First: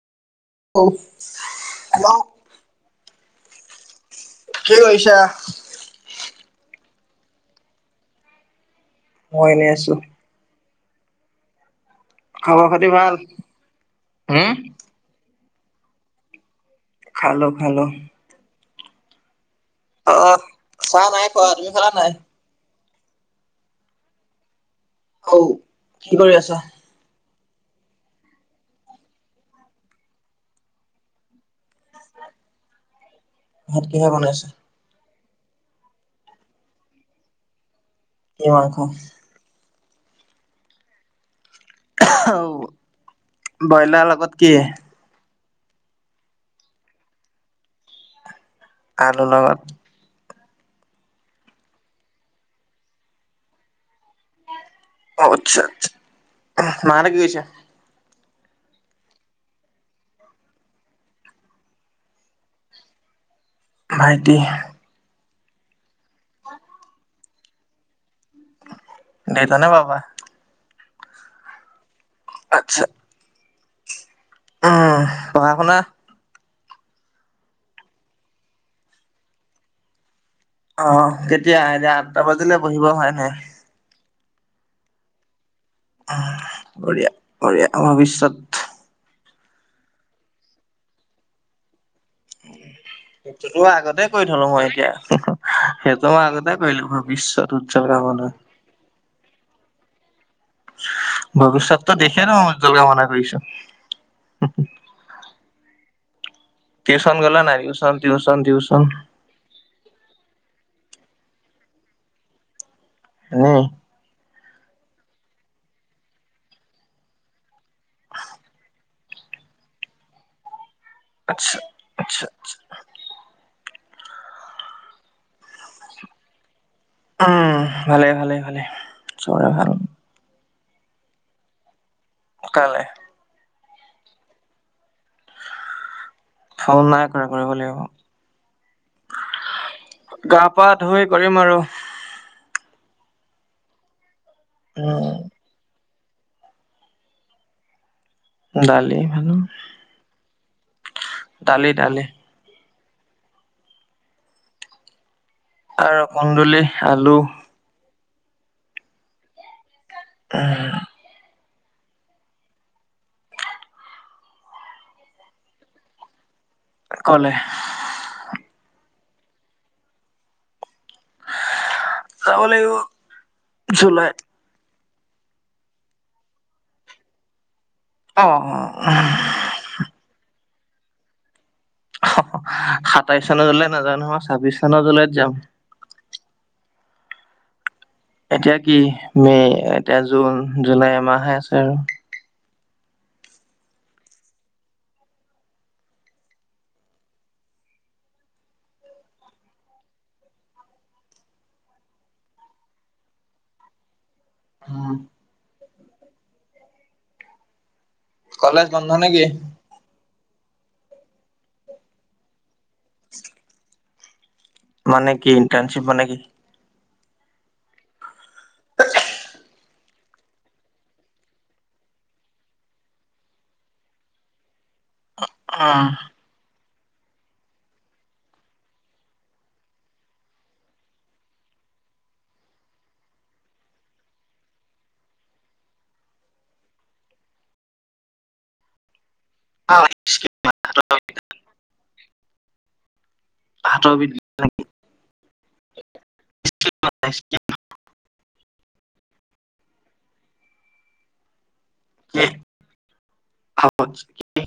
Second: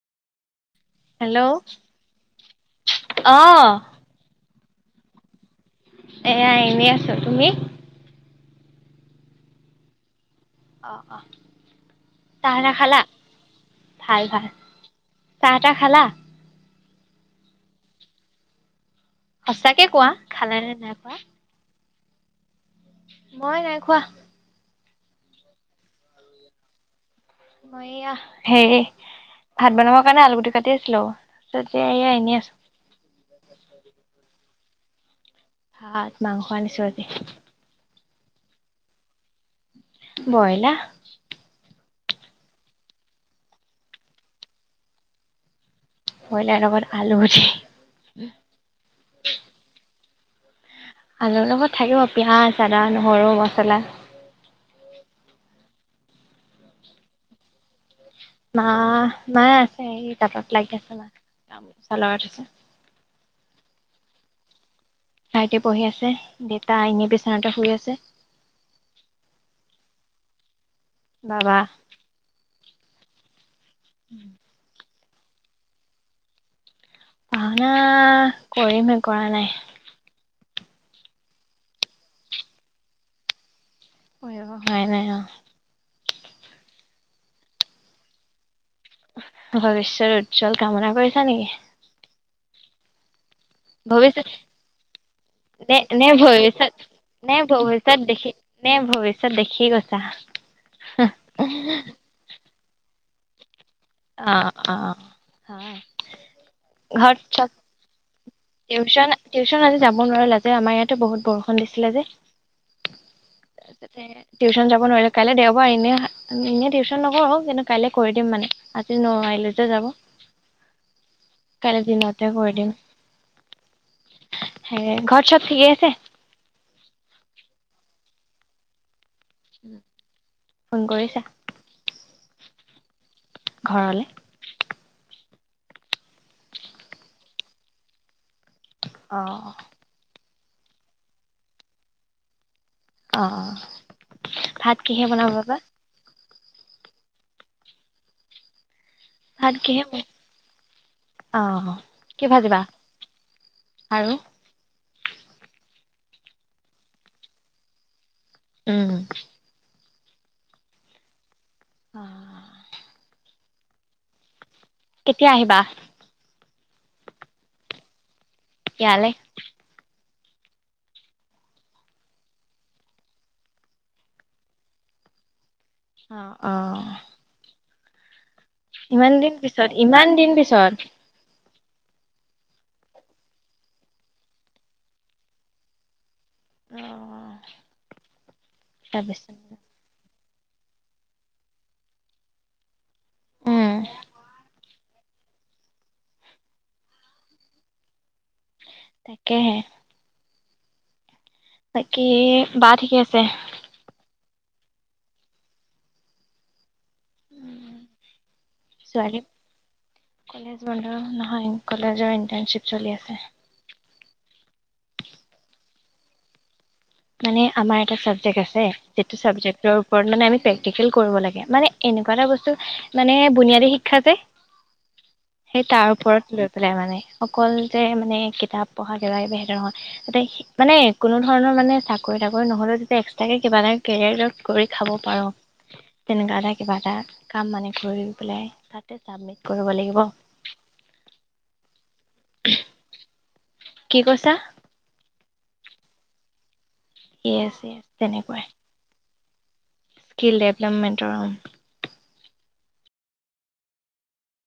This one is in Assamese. অউচ হেল্ল' অহ কি কৰিছা এয়া এনেই আছো তুমি মই এনেই আছো অ অ চাহ খবৰ তাহ খাতি খালা ভাল ভাল ভাল হম চাহ তাহ খালা খালো খালো সঁচাকে কোৱা অ খালে নে নাই খোৱা খালা নাই মই নাই খোৱা অও কি কৰি আছা মই এইয়া হেই ভাত বনাবৰ কাৰণে আলুগুটি কাটি আছিলো তেতিয়া এয়া এনেই আছো ভাত কিহে বনাইছা? ভাত মাংস আনিছো আজি কি মাংস ব্ৰইলা আহ ব্ৰইলাৰ লগত কি ব্ৰইলাৰ লগত আলুগুটি আলুৰ লগত আলুৰ লগত থাকিব পিয়াজ আদা নহৰু মচলা অ আচ্ছা আচ্ছা মাঁহতে কি কৰিছে মা মায়ে আছে এই তাতত লাগি আছে মা গামোচা লগাই থৈছে ভাইটি ভাইটি পঢ়ি আছে দেউতা এনে বিচনাতে শুই আছে দেতা নে বাবা বাবা আত্ছা উম উম পঢ়া শুনা পওনা কৰিমহে কৰা নাই অ কেতিয়া এতিয়া আঠটা বজিলে বহিব হয় নাই অ হয় নাই অ বঢ়িয়া বঢ়িয়া ভৱিষ্যত ভৱিষ্যৰ উজ্জ্বল কামনা কৰিছা নেকি সেইটোতো আগতে ভৱিষ্যত কৰি থলো মই এতিয়া নে নে সেইটো মই আগতে ভৱিষ্যত কৰিলো নে ভৱিষ্যয়ত উজ্জ্বল ভৱিষ্যত কামনা চ [unintelligible] ভৱিষ্যতটো দেখে ন মানে তোৰ কামনা কৰিছো হা [inaudible] টিউচন গলা নাই টিউচন টিউচন টিউচন টিউচন আজ যাব নোৱাৰোলা যে আমাৰ ইয়াত সিটো বহুত বৰষুণ দিছিলে যে তাৰ এনেই পিছতে [unintelligible] টিউচন যাব নোৱাৰিলো কাইলৈ দেওবাৰ এনে এনেই টিউচন নকৰো কিন্তু কাইলে কৰি দিম মানে আজি নোৱাৰিলো যে যাব আচ্ছা কালি আচ্ছা দিনতে কৰি আচ্ছা দিম হে ঘৰ চব ঠিকে আছে উম ভালে ভালে ভালে চৰা ভাল ফোন কৰিছা কালে ঘৰলে ফোন নাই কৰা কৰিব লাগিব অ গা পা ধুই কৰিম আৰু অ ভাত কিহে বনাব উম বাবা দালি ভালো আৰু কিহে হেম [unintelligible] অ দালি দালি কি ভাজিবা আৰু আৰু কুন্দুলি আলু উম উম অ কেতিয়া আহিবা কলে ইয়ালে যাব লাগিব জুলাইত অ অ অ অ ইমান দিন পিছত ইমান দিন পিছত চত সাতাইশ চনৰ জুলাই নাযাও নহয় ছাব্বিশ চনৰ জুলাইত যাম অ অ এতিয়া কি মে এতিয়া জু জুন জুলাই এ মাহে আছে আৰু উম তাকেহে বাকী বা ঠিকে আছে হ উম কলেজ বন্ধ নেকি? কলেজ বন্ধ নহয় কলেজৰ ইণ্টাৰনচিপ চলি আছে মানে কি ইণ্টাৰ্ণশ্বিপ মানে কি? মানে আমাৰ এটা চাবজেক্ট আছে, যিটো চাবজেক্টৰ ওপৰত মানে আমি প্ৰেক্টিকেল কৰিব লাগে। মানে এনেকুৱা এটা বস্তু মানে বুনিয়াদী শিক্ষা যে সেই তাৰ উম, ওপৰত লৈ মানে অকল যে মানে কিতাপ পঢ়া কিবা কিবি সেইটো নহয় তাতে মানে কোনো ধৰণৰ মানে চাকৰি তাকৰি নহ'লেও তেতিয়া এক্সট্ৰাকৈ কিবা এটা কেৰিয়াৰ কৰি খাব পাৰোঁ তেনেকুৱা এটা কিবা এটা কাম মানে কৰি পেলাই তাতে চাবমিট কৰিব লাগিব [inaudible] কি হাতৰ বিধ কৈছা নেকি [inaudible] ইয়েছ ইয়েছ তেনেকুৱাই স্কিল ডেভলপমেণ্টৰ হব [unintelligible]